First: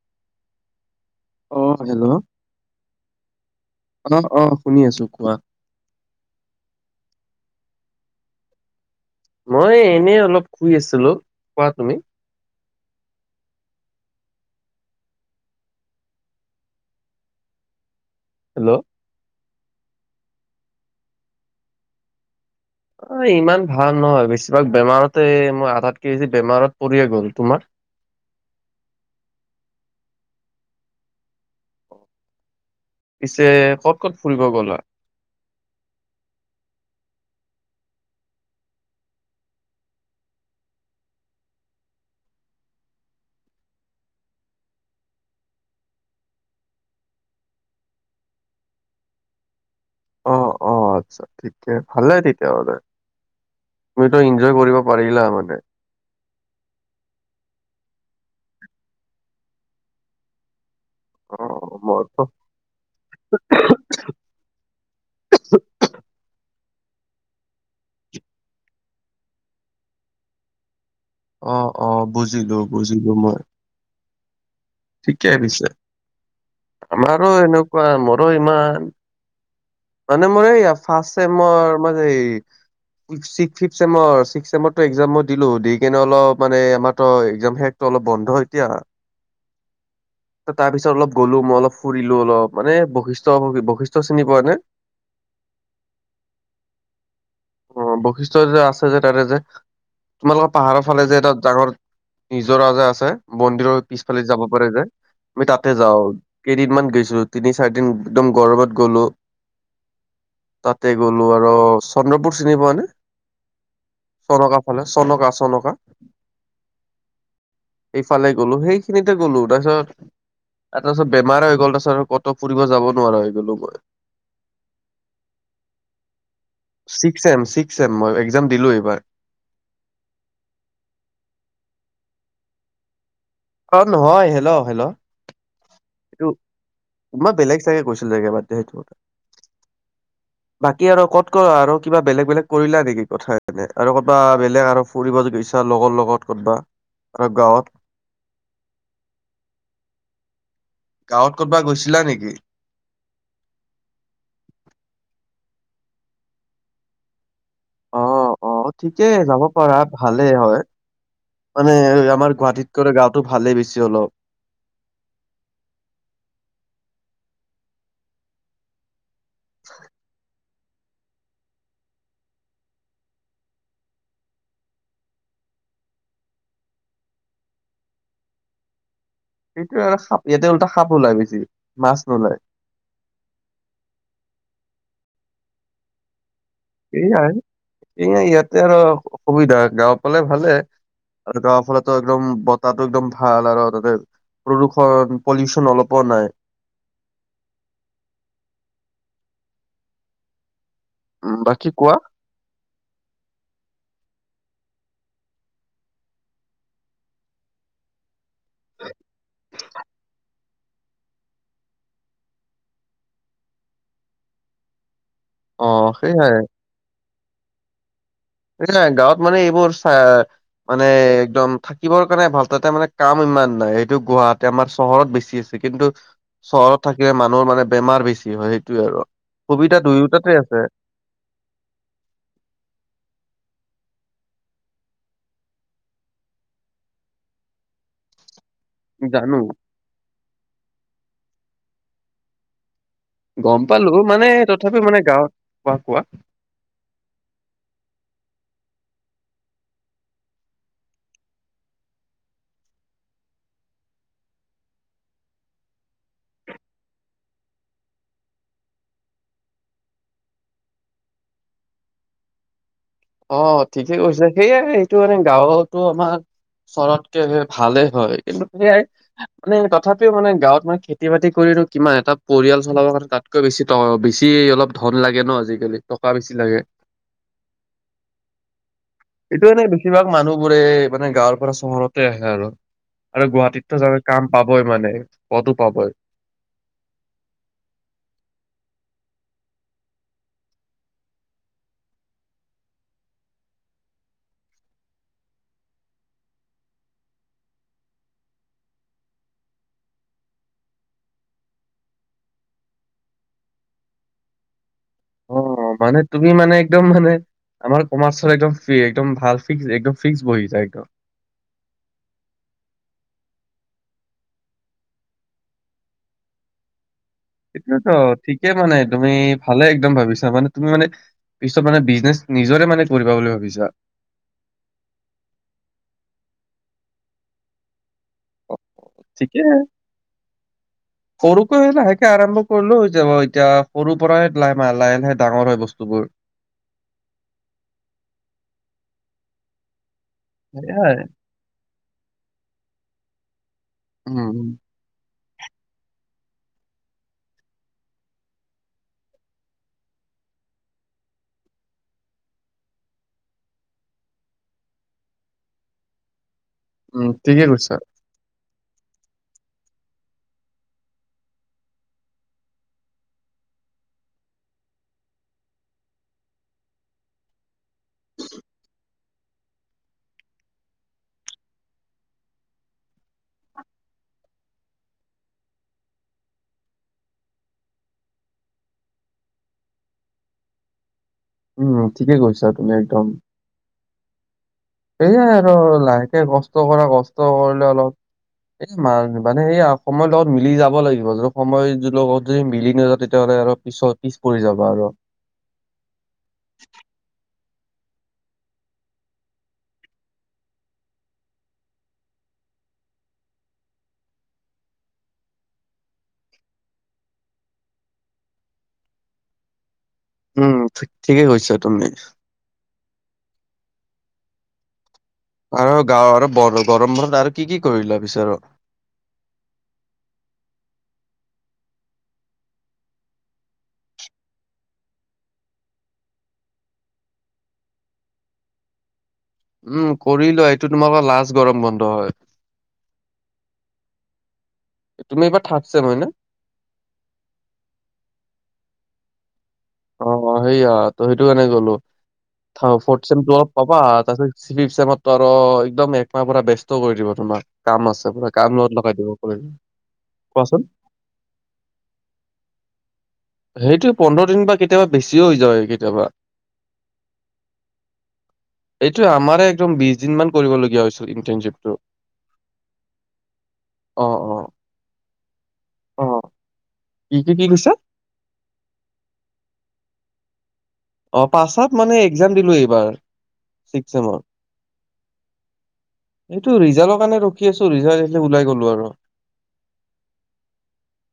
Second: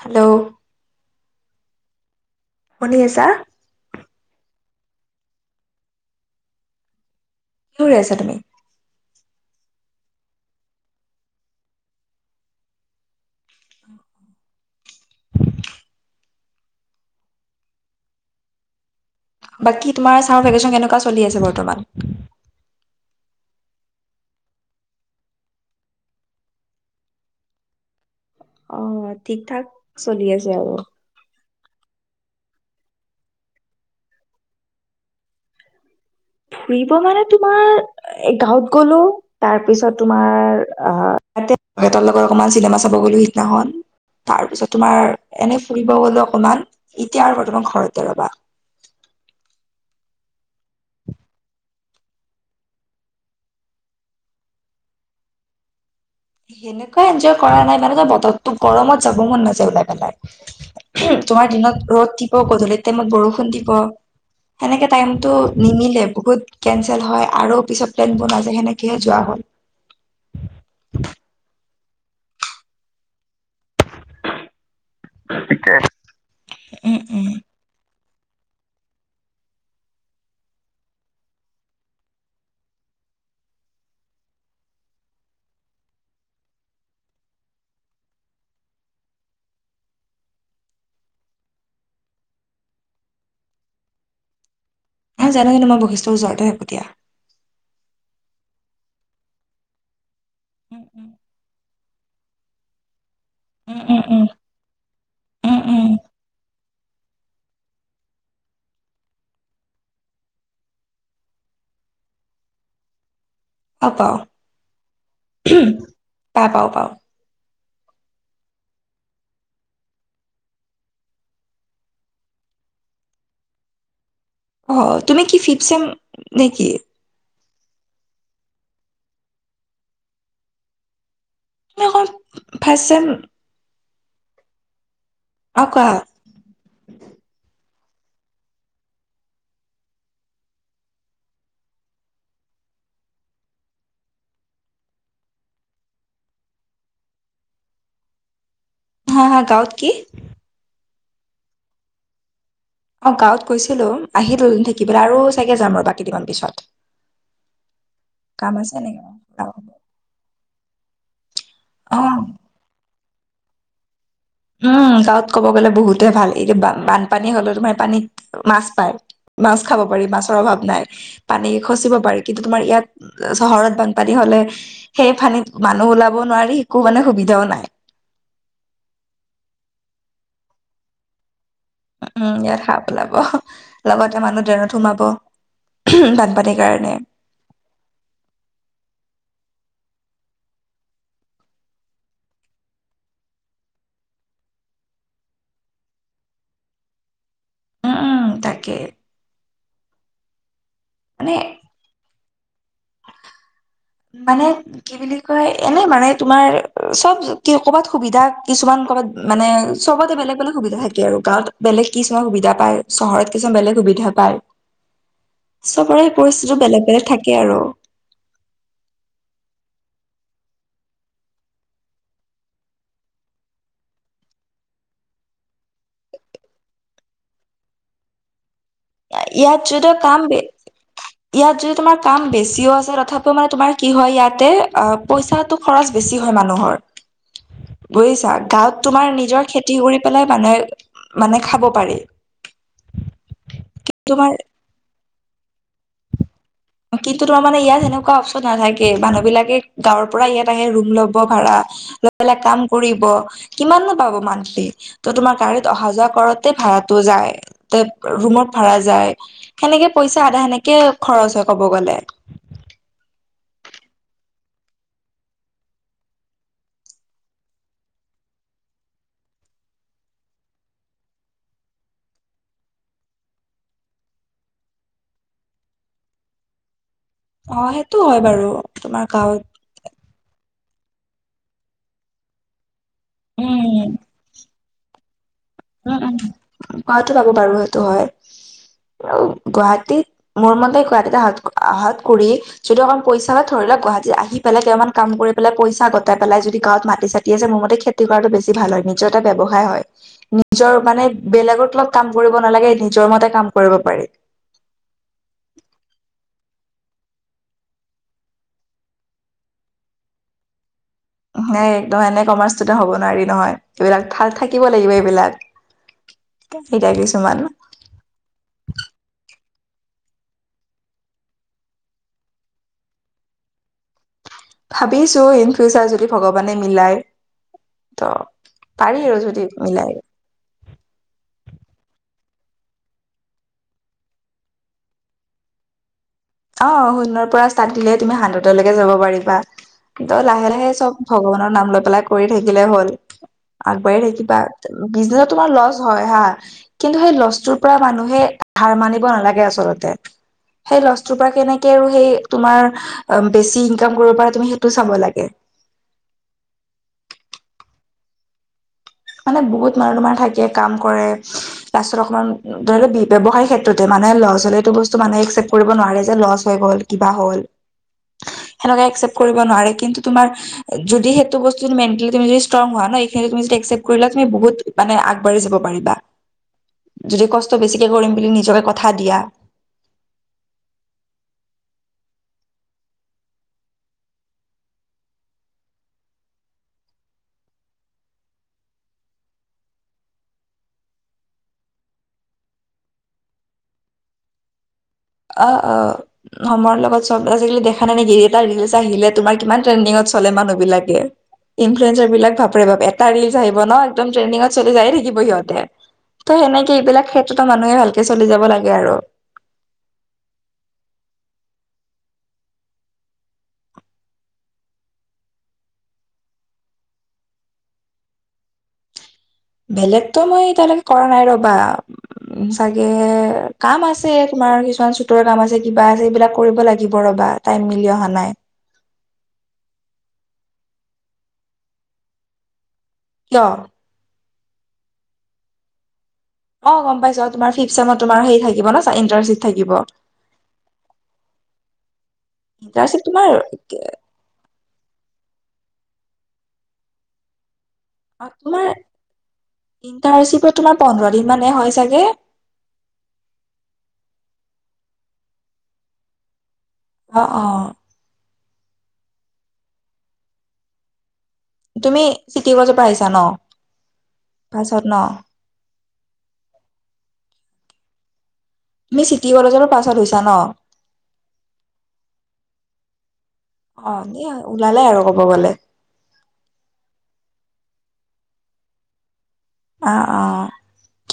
Hello অ hello শুনি আছা? অঁ অঁ শুনি আছো কোৱা। কি কৰি আছা তুমি? মই এনেই অলপ শুই আছিলো, কোৱা তুমি হেল্ল বাকী তোমাৰ চামাৰ ভেকেচন কেনেকুৱা চলি আছে বৰ্তমান? ইমান ভাল নহয় বেছিভাগ বেমাৰতে মই আধাতকে যে বেমাৰত পৰিয়ে গ'ল। তোমাৰ? অঁ ঠিক ঠাক চলি আছে আৰু। পিছে ক'ত ক'ত ফুৰিব গ'লা? ফুৰিব মানে তোমাৰ গাঁৱত গলো। তাৰ পিছত তোমাৰ আহ দেউতা লগত অকমান চিনেমা চাব গলো সিদিনাখন। তাৰপিছত তোমাৰ এনেই ফুৰিব গলো, অকমান এতিয়া আৰু বৰ্তমান ঘৰতে ৰ'বা। অ অ অঁ আচ্ছা ঠিকে ভালে তেতিয়া হলে, তুমিতো এনজয় কৰিব পাৰিলা হয়। সেনেকুৱা এনজয় কৰা নাই, মানে ত বতৰতো গৰমত যাব মন নাযায় ওলাই পেলাই। অ তোমাৰ দিনত ৰ'দ মইতো দিব গধূলিৰ টাইমত বৰষুণ দিব। সেনেকে টাইমটো নিমিলে বহুত কেনঞ্চেল হয় আৰু পিছত প্লেনবোৰ নাযায় সেনেকৈহে যোৱা হ'ল। [unintelligible] অ অ বুজিলো বুজিলো মই। ঠিকে পিছে উম উম আমাৰো এনেকুৱা মোৰো ইমান। মানে মোৰ এই ফাৰ্ষ্ট ছেমৰ। ফম ছিক্ চেমটো এক্জাম মই দিলো দি কিনে অলপ মানে আমাৰো একেযাম শেষ। তটো অলপ বন্ধ হয় এতিয়া। তাৰপিছত অলপ গলো মই অলপ ফুৰিলো অলপ মানে বৈশিষ্ট বৈশিষ্ট্ চিনি পোৱা নে? ন জানে কিন্ত মই বশিৰ ওচৰতে হেকতিয়া। অ বৈশিষ্ট যে আছে যে তাতে যে। তোমালোকৰ উম পাহাৰৰ ফালে যে এটা ডাঙৰ নিজৰা যে আছে মন্দিৰৰ উম উম পিছফালে যাব পাৰে যে। আমি উম তাতে উম যাওঁ কেইদিনমান গৈছো তিনি চাৰি দিন একদম গৰমত গলো। তাতে গ'লো আৰু চন্দ্ৰপুৰ চিনি পোৱা নে? অ পাও চনকা ফালে চনকা চনকা? পা পাও পাও ইফালে গ'লো সেইখিনিতে গ'লো তাৰপিছত। আৰু তাৰপিছত বেমাৰ হৈ গ'ল তাৰাছত কত ফুৰিব যাব নোৱাৰা হৈ গ'লো মই। অ তুমি কি ফিফ চেম নেকি? ছিক্স এম ছিক্স এম মই একজাম দিলো এইবাৰ। অক ভাইছে? অ নহয় হেল্ল' হেল্ল' অ কোৱা এইটো। মই বেলেগ জাগে গৈছিলো জগ বাদে সেইটো। [unintelligible] বাকী আৰু ক'ত ক আৰু কিবা বেলেগ বেলেগ কৰিলা নেকি কথা এনে আৰু ক'বা বেলেগ আৰু। পৰিব গছা লগৰ লগত কৰ'বা আৰু গাঁৱত। হা হা গাঁৱত কি? গাঁৱত কৰ'বাত গৈছিলা নেকি? অ গাঁৱত গৈছিলো আহিলো থাকিবলৈ আৰু চাগে যাম আৰু বাক কেইদিনমান পিছত। অ [unintelligible] অ নেকি ঠিকেই যাব পাৰা ভালে হয় মানে অ আমাৰ গুৱাহাটীত। গাওটো ভালেই বেছি অলপ। উম গাঁৱত ক'ব গ'লে বহুতে ভাল এতিয়া বানপানী হলে তোমাৰ পানীত মাছ পায়। মাছ খাব পাৰি মাছৰ অভাৱ নাই। পানী খচিব পাৰে কিন্তু তোমাৰ ইয়াত চহৰত বানপানী হলে। সেই ফানীত মানুহ ওলাব নোৱাৰি একো মানে সুবিধাও নাই। সেইয় চাবি ইয়াতে উওল্টা সাপ ওলাই বেছি। মাছ উ উম নোলায় ইয়াত সাপ ওলাব লগতে মানুহ ড্ৰেনত সোমাব উ বানপানীৰ কাৰ [unintelligible] এ ইয়াতে আৰু সুবিধা গাঁও পালে ভালে। আৰু গাৰ ফলতো একদম বতাহটো একদম ভাল আৰু তাতে। প্ৰদূষণ পলিউশন অলপো নাই। উম, তাকে। উম, মানে বাকী কোৱা? মানে কি বুলি কয় এনে মানে তোমাৰ চব কি কৰ'বাত সুবিধা কিছুমান ক'ৰবাত মানে চবতে বেলেগ বেলেগ সুবিধা থাকে আৰু গাঁৱত। বেলেগ কিছুমান সুবিধা পায় চহৰত কিছুমান বেলেগ সুবিধা পায় অ চবৰে সেইয়াই পৰিস্থিতি বেলেগ বেলেগ থাকে আৰু গাঁৱত মানে এইবোৰ চ মানে একদম থাকিবৰ কাৰণে ভাল তাতে মানে কাম ইমান নাই সেইটো গুৱাহাটী আমাৰ চহৰত বেছি আছে কিন্তু চহৰত থাকিলে মানুহৰ মানে বেমাৰ বেছি হয় সেইটোৱে আৰু ইয়াত সুবিধা যদি কাম দুয়োটাতে বে আছে ইয়াত যদি তোমাৰ কাম বেছিও আছে তথাপিও মানে তোমাৰ কি হয় ইয়াতে অ পইচাটো খৰচ বেছি হয় মানুহৰ বুজিচা গাৱত তোমাৰ জানো নিজৰ খেতি কৰি পেলাই মানুহে মানে খাব পাৰি গম পালো মানে তোমাৰ তথাপিও মানে গাঁৱত কোৱা কোৱা কিন্তু তোমাৰ মানে ইয়াত সেনেকুৱা অপশচন নাথাকে মানুহবিলাকে গাঁৱৰ পৰা ইয়াত আহে ৰুম ল'ব ভাড়া লৈ পেলাই কাম কৰিব কিমাননো পাব মান্থলি ত তোমাৰ গাড়ীত অহা যোৱা কৰোতে ভাড়াটো যায় ৰুমত ভাড়া যায় সেনেকে পইচা আধা সেনেকে খৰচ হয় কব গলে অ ঠিকে কৈছে সেয়ে এইটো মানে গাঁৱতো আমাৰ চহৰতকে ভালেই হয় কিন্তু সেয়াই মানে তথাপিও মানে গাঁৱত মানে খেতি বাতি কৰিনো কিমান এটা পৰিয়াল চলাব কাৰণে তাত তকৈ বেছি টকা বেছি অলপ ধন লাগে ন আজিকালি টকা বেছি লাগে অ সেইটো হয় বাৰু তোমাক এইটো এনেই বেছিভাগ মানুহবোৰে মানে গাঁৱৰ পৰা চহৰতে আহে আৰু আৰু গুৱাহাটীতো উম যানই কাম পাবই মানে পদো পাব উম উম পোৱাতো পাব বাৰু সেইটো হয় আৰু গুৱাহাটীত মোৰ মতে গুৱাহাটীত অহা-অহাত কৰি যদি অকণমান পইচা হয় ধৰি লও গুৱাহাটী আহি পেলাই কেইমাহমান কাম কৰি পেলাই পইচা গোটাই পেলাই যদি গাৱত মাটি চাতি আছে মোৰ মতে খেত খেতি কৰাটো বেছি ভাল হয় নিজৰ এটা ব্যৱসায় হয় নিজৰ মানে বেলেগৰ তলত কাম কৰিব নালাগে নিজৰ মতে কাম কৰিব পাৰি অ মানে তুমি মানে একদম মানে আমাৰ কমাৰ্চৰ একদম ফ্ৰি একদম ভাল ফ্ৰীক একদম ফিক্স বহিছা একদম হেই একদম মানে কমাৰ্চ ইচতোদেন হ'ব নোৱাৰি নহয় এইবিলাক থা থাকিব লাগিব এইবিলাক এতিয়া কিছুমান সেইটোৱে ত ঠিকে মানে তুমি ভালে একদম ভাবিছা মানে তুমি মানে পিছত মানে বিজনেছ নিজৰে মানে কৰিব বুলি ভাবিছা ভাবিছো ইন ফিউচাৰ যদি ভগৱানে মিলাই ত পাৰি আৰু ঠিকে যদি মিলাই সৰুকৈ লাহেকে আৰম্ভ কৰিলেও হৈ যাব এতিয়া সৰুৰ পৰাই লাইমাহ লাহে লাহে ডাঙৰ হয় বস্তুবোৰ অ শূণ্যৰ পৰা ষ্টাৰ্ট দিলেহে তুমি হাণ্ড্ৰেতলৈকে যাব পাৰিবা ত লাহে লাহে চব সেয়াই ভগৱানৰ নাম লৈ পেলাই কৰি থাকিলে হল আগবাঢ়ি উম থাকিবা উম বিজনেচত তোমাৰ লছ হয় হা। কিন্তু সেই লছটোৰ পৰা মানুহে হাৰ মানিব নালাগে আচলতে সেই লছ টোৰ পৰা কেনেকে আৰু সেই তোমাৰ বেছি ইনকাম কৰিব পৰা তুমি সেইটো চাব লাগে উম ঠিকে কৈছা মানে বহুত মানুহ তোমাৰ থাকে কাম কৰে লাষ্টত অকমান ধৰি ল ব্যৱসায় ক্ষেত্ৰতে মানুহে লছ হলেটো এইটো বস্তু মানুহে একচেপ্ট কৰিব নোৱাৰে যে লছ হৈ গ'ল কিবা হ'ল সেনেকে একচেপ্ট কৰিব নোৱাৰে কিন্তু তোমাৰ যদি সেইটো বস্তু মেণ্টেলিটি তুমি যদি ষ্টং হোৱা ন এইখিনি তুমি যদি একচেপ্ট কৰিলা তুমি বহুত মানে আগবাঢ়ি যাব পাৰিবা যদি কষ্ট বেছিকে কৰিম বুলি নিজকে কথা দিয়া উম ঠিকে কৈছা তুমি একদম। সেয়াই আৰু লাহেকে কষ্ট কৰা কষ্ট কৰিলে অলপ এই ম -মানে এই সময়ৰ লগত মিলি যাব লাগিব যদি সময় লগত যদি মিলি নাযাওঁ তেতিয়াহ'লে আৰু পিছত পিছ পৰি যাবা আৰু। আ, অ'। সময়ৰ লগত চব আজিকালি দেখা নাই নেকি এটা ৰিলচ আহিলে তোমাৰ কিমান ট্ৰেণ্ডিঙত চলে মানুহ বিলাকে। ইনফ্লুৱেঞ্চাৰ বিলাক বাপৰে বাপ এটা ৰিলজ আহিব ন একদম ট্ৰেণ্ডিঙত চলি যায়ে থাকিব সিহঁতে। ত' সেনেকে এইবিলাক ক্ষেত্ৰতো মানুহে ভালকে চলি যাব লাগে আৰু। উম ঠিকেই কৈছা তুমি। আৰু গাৱঁৰ গৰম বন্ধত আৰু কি কি কৰিলা পিছত আৰু? বেলেগতো মই এতিয়ালৈকে কৰা নাই ৰ'বা। উম চাগে কাম আছে তোমাৰ কিছুমান চুটৰ কাম আছে কিবা আছে এইবিলাক কৰিব লাগিব ৰ'বা। টাইম মিলি অহা নাই। উম কৰিলোৱা এইটো তোমালোকৰ লাষ্ট গৰম বন্ধ হয়। কিয়? তুমি এইবাৰ থাৰ্দ ছেম হয় ন? অ' গম পাইছোঁ তোমাৰ ফিফ চছেমত তোমাৰ সেই থাকিব ইন্টাশ্বিপ থাকিব। অ' সেইয়া সেইটো কাৰণে ক'লো, ইণ্টাৰ্ণশ্বিপ ফৰ্দ তোমাৰ চেমটোত পাবা তাৰপাছত ছিস্ক চেমট টো আৰু একদম একমাহ পুৰা ব্যস্ত কৰি দিব তোমাৰ কাম আছে। অ, তাৰপৰা কাম তোমাৰ লগত লগাই দিব পাৰে, ইণ্টাৰ্ণশ্বিপত কোৱাচোন? তোমাৰ পোন্ধৰ দিন মানে হয় চাগে সেইটো পোন্ধৰ দিন বা কেতিয়াবা বেছিও হৈ যায় কেতিয়াবা। অ' অ'। এইটো আমাৰে একদম বিশ দিন মান কৰিবলগীয়া হৈছিল ইণ্টাৰ্ণশ্বিপ। তুমি চিটি কলেজৰ পৰা আহিছা ন? অ অ পাছত ন? অ কি, কি, কি কৈছা? তুমি চিটি কলেজৰ পাছ আউট হৈছা ন? অ' পাছ আউট মানে একজাম দিলো এইবাৰ, ছিক্স অ চেমৰ। এ ওলালে আৰু ক'ব গ'লে এইটো ৰিজাল্ট কাৰণে ৰখি আছোঁ, ৰিজাল্ট আহিলে ওলাই গ'লো আৰু। অ'অ'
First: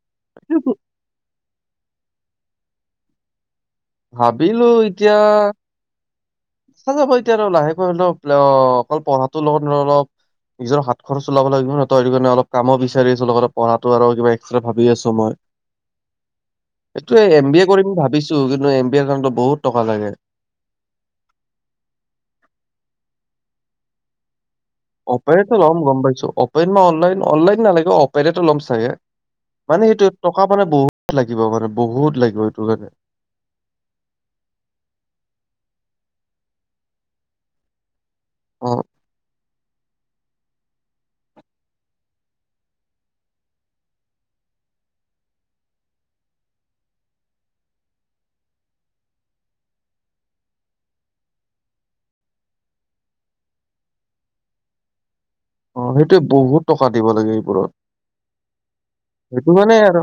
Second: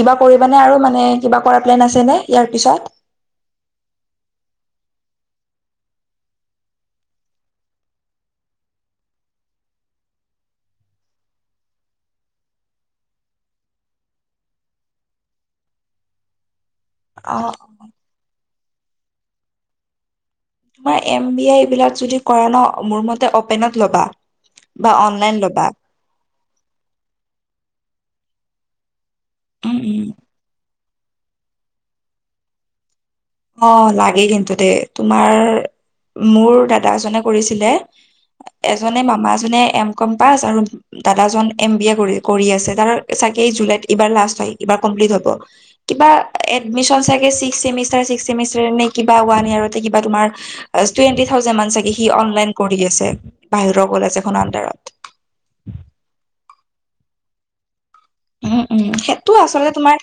কিবা কৰিবানে এইটো আৰু মানে কিবা কৰা প্লেন আছে নে ইয়াৰ পিছত? ভাবিলোঁ এতিয়া কৰা যাব এতিয়া আৰু লাহেকৈ অলপ অকল পঢ়াতো লগত অলপ নিজৰ হাত খৰচ ওলাব লাগিব নহয় তই সেইটো কাৰণে অলপ কামো বিচাৰি আছোঁ লগতে পঢ়াটো আৰু কিবা এক্সট্ৰা ভাবি আছোঁ মই। [inaudible] এইটোয়ে অ এম বি এ কৰিম বুলি ভাবিছোঁ কিন্তু এম বি এৰ কাৰণে বহুত টকা লাগে। তোমাৰ এম বি আই এই বিলাক যদি কৰা নহয় মোৰ মতে অপেনত ল'বা। বা অনলাইন অপেনটো ল'বা ল'ম গম পাইছোঁ অপেন অনলাইন অনলাইন নালাগে অপেনতে ল'ম ছাগে। উম মানে উম সেইটো টকা মানে বহুত লাগিব মানে বহুত লাগিব সেইটো টো কাৰণে অ' লাগে কিন্তু দেই তোমাৰ মোৰ দাদা এজনে কৰিছিলে। অ এজনে মামাজনে এম কম পাছ আৰু দাদাজন এম বি এ কৰি কৰি আছে তাৰ চাগে জুলাইত এইবাৰ লাষ্ট হয় এইবাৰ কমপ্লিট হব। কিবা এডমিশন চাগে চিস্ক চেমিষ্টাৰ চিস্ক চেমিষ্টাৰ নে কিবা ওৱান ইয়েৰতে কিবা তোমাৰ টুৱেণ্টি থাউজেড মান চাগে সি অনলাইন কৰি আছে বাহিৰৰ কলেজ এখন আণ্ডাৰত। অ' সেইটোৱে বহুত টকা দিব লাগে এইবোৰত। উম উম সেইটো আচলতে কাৰণে তোমাৰ আৰু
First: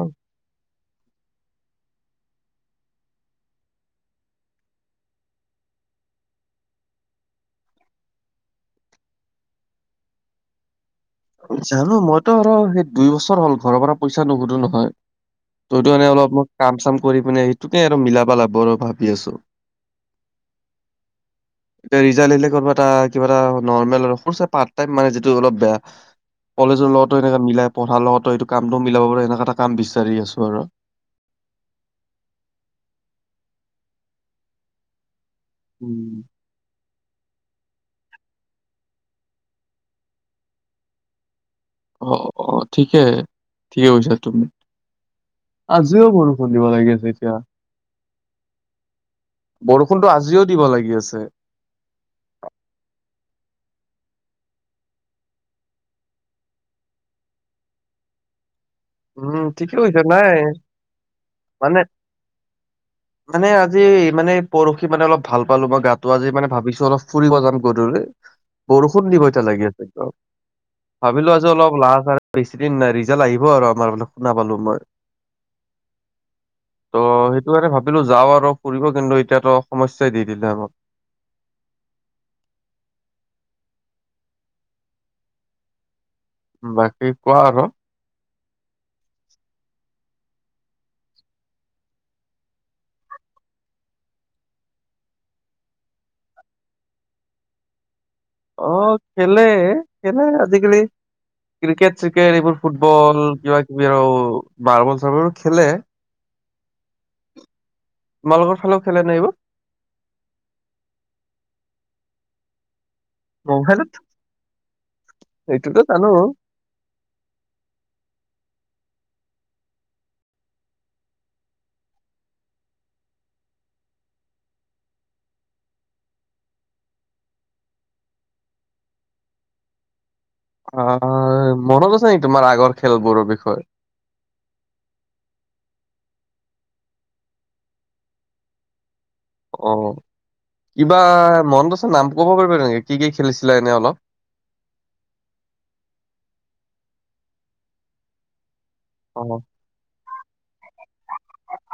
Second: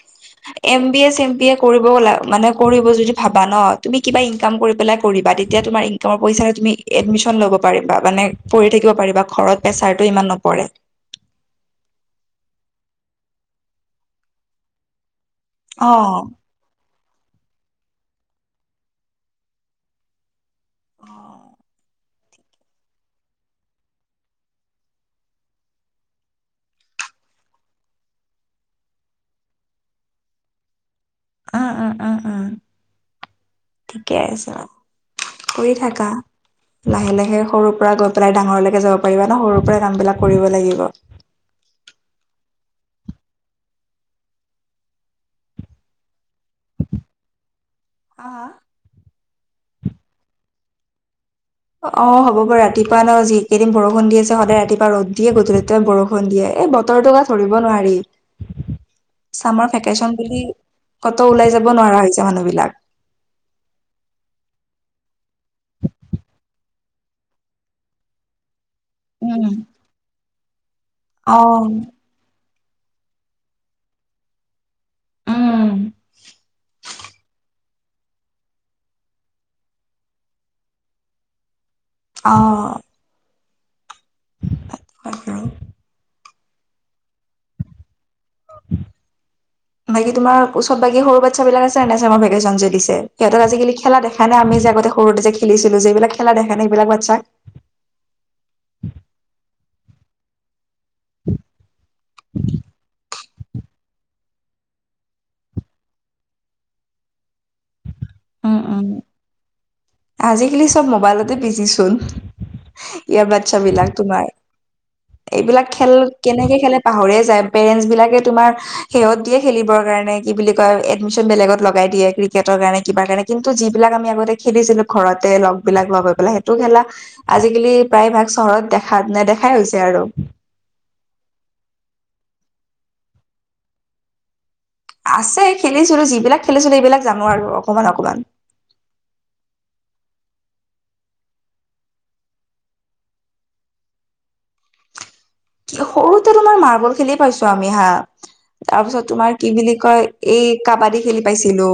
M B A sem B A কৰিবা মানে কৰিব যদি ভাবা ন তুমি কিবা ইনকাম কৰি পেলাই কৰিবা তেতিয়া তোমাৰ তোমাৰ পইচাৰে তুমি এডমিশ্যন ল'ব পাৰিবা মানে পঢ়ি থাকিব পাৰিবা ঘৰত প্ৰেছাৰটো ইমান নপৰে। জানো মইতো আৰু সেই দুই বছৰ হ'ল ঘৰৰ পৰা পইচা নোখোজোঁ নহয়। তইটো অ মানে অলপ মই কাম চাম কৰি পিনে সেইটোকে আৰু মিলাব লাগিব আৰু ভাবি আছো। অঁ [unintelligible] ৰিজাল্টিলে কব এটা কিবা এটা পাৰ্ত টাইম মানে যিটো অলপ বেয়া। কলেজৰ লগতো এনেকাই মিলাই পঢ়াৰ লগতো এইটো কামটো মিলাব পাৰো এনেকোৱা এটা কাম বিচাৰি আছো আৰু। অ অ অ অ উ ঠিকে আছে। শুই থাকা। উম, লাহে লাহে সৰুৰ পৰা গৈ পেলাই ডাঙৰলৈকে যাব পাৰিবা ন সৰুৰ পৰাই কাম বিলাক কৰিব লাগিব। অ অ ঠিকে ঠিকে কৈছা তুমি, আজিও কৰো। খুন্দিব লাগে যেতিয়া। আ। বৰষুণটো আজিও দিব লাগি আছে। অ হ'ব বাৰু ৰাতিপুৱা ন যি কেইদিন বৰষুণৰ দি আছে সদায় ৰাতিপুৱা ৰদ দিয়ে গধূলিতে বৰষুণ। দিয়ে। এই বতৰটো ধৰিব নোৱাৰি। উম চামৰ ঠিকে কৈছা ভেকেশচন নাই বুলি কটো ওলাই যাব মানে নোৱাৰা হৈছে মানুহ বিলাক। মানে আজি মানে পৰহি মানে অলপ ভাল পালো মই গাটো। আজি মানে ভাবিছো অলপ ফুৰিব যাম গধূলি। [inaudible] বৰষুণ দিব এতিয়া উম, লাগি আছে। ভাবিলো আজি অ', অলপ লাল চাহ বেছি দিন নাই। ৰিজাল্ট আহিব আৰু আমাৰ ফাল শুনা পালো মই। উম, ত' সেইটো এটা ভাব ভাবিলো যাও, আৰু ফুৰিব কিন্তু এতিয়াতো সমস্যাই দি দিলে আমাক অঁ। [unintelligible] বাকী কোৱা আৰু [inaudible] বাকী তোমাৰ ওচৰত বাকী সৰু বাচ্ছা বিলাক আছে নে নাই চামাৰ ভেকেচন যে দিছে। সিহঁতক আজিকালি খেলা দেখা নাই আমি আগতে সৰুতে যে খেলিছিলো। যে এইবিলাক খেলা দেখা নাই এই বিলাক বাচ্চক অ খেলে। খেলে আজিকালি ক্ৰিকেট চ্ৰিকেট এইবোৰ ফুটবল কিবা কিবি আৰু মাৰ্বল চাৰ্বলো খেলে। তোমালোকৰ উম, ফালে উম, খেলেনে এইবোৰ। আজিকালি চব মোবাইলতে বিজি চোন। ইয়াৰ বাচ্ছ বিলাক মোবাইলত তোমাৰ। এইবিলাক এইটোতো খেল জানো কেনেকে খেলে পাহৰীয়ে যায়, পেৰেন্ছ বিলাকে তুমাৰ হিহঁতিয়ে দিয়ে খেলিবৰ কাৰণে কি বুলি কয় এডমিশন বেলেগত লগাই দিয়ে। ক্ৰিকেটৰ কাৰণে কিবা কাৰণে কিন্তু যিবিলাক আমি আগতে খেলিছিলো ঘৰতে লগবিলাক লগ হৈ পেলাই সেইটো খেলা। আজিকালি প্ৰায়ভাগ চহৰত দেখা নেদেখাই হৈছে আৰু। অ অ মনত আছে নেকি তোমাৰ আগৰ খেলবোৰৰ বিষয়ে? আছে খেলিছিলো যিবিলাক খেলিছিলো সেইবিলাক জানো আৰু অকমান অকমান। অ কিবা মনত আছে নামটো ক'ব পাৰিব নেকি কি কি খেলিছিলে এনেই অলপ। কি সৰুতে তোমাৰ মাৰ্বল খেলি পাইছো আমি হা। তাৰ পিছত অ তোমাৰ কি বুলি কয়? এই কাবাডী খেলি পাইছিলো।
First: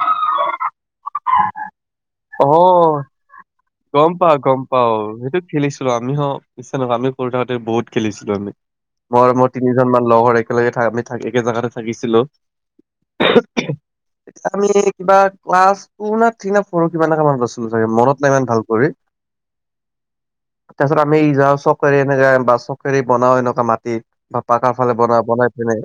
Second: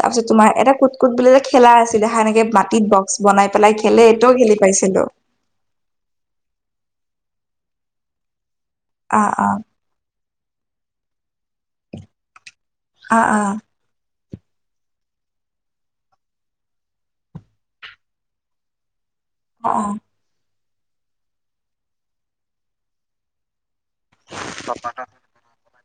তাৰ পিছত তোমাৰ এটা কুট কুট বুলি যে খেলা আছিলে সেনেকে অহ মাটিত বস বনাই পেলাই খেলে। গম পাওঁ এইটোও গম খেলি পাওঁ পাইছিলো। সেইটো খেলিছিলো আমিও হোষ্টেলত আমি পঢ়ি থাকোতে বহুত খেলিছিলো আমি মৰমৰ তিনি কেইজনমান লগৰ একেলগে থা আমি একে জাগাতে থাকিছিলো। আহ আহ আমি কিবা ক্লাছ টু না থ্ৰী না ফ'ৰ কিমানত পঢ়িছিলোঁ ছাগে মনত নাই ইমান ভাল কৰি অহঁ তাৰ পিছত আমি যাওঁ চকেৰি এনেকাে বা চকেৰি বনাও এনেকুৱা মাটিত। বা পাকাৰ ফালে বনাই বনাই পিনে।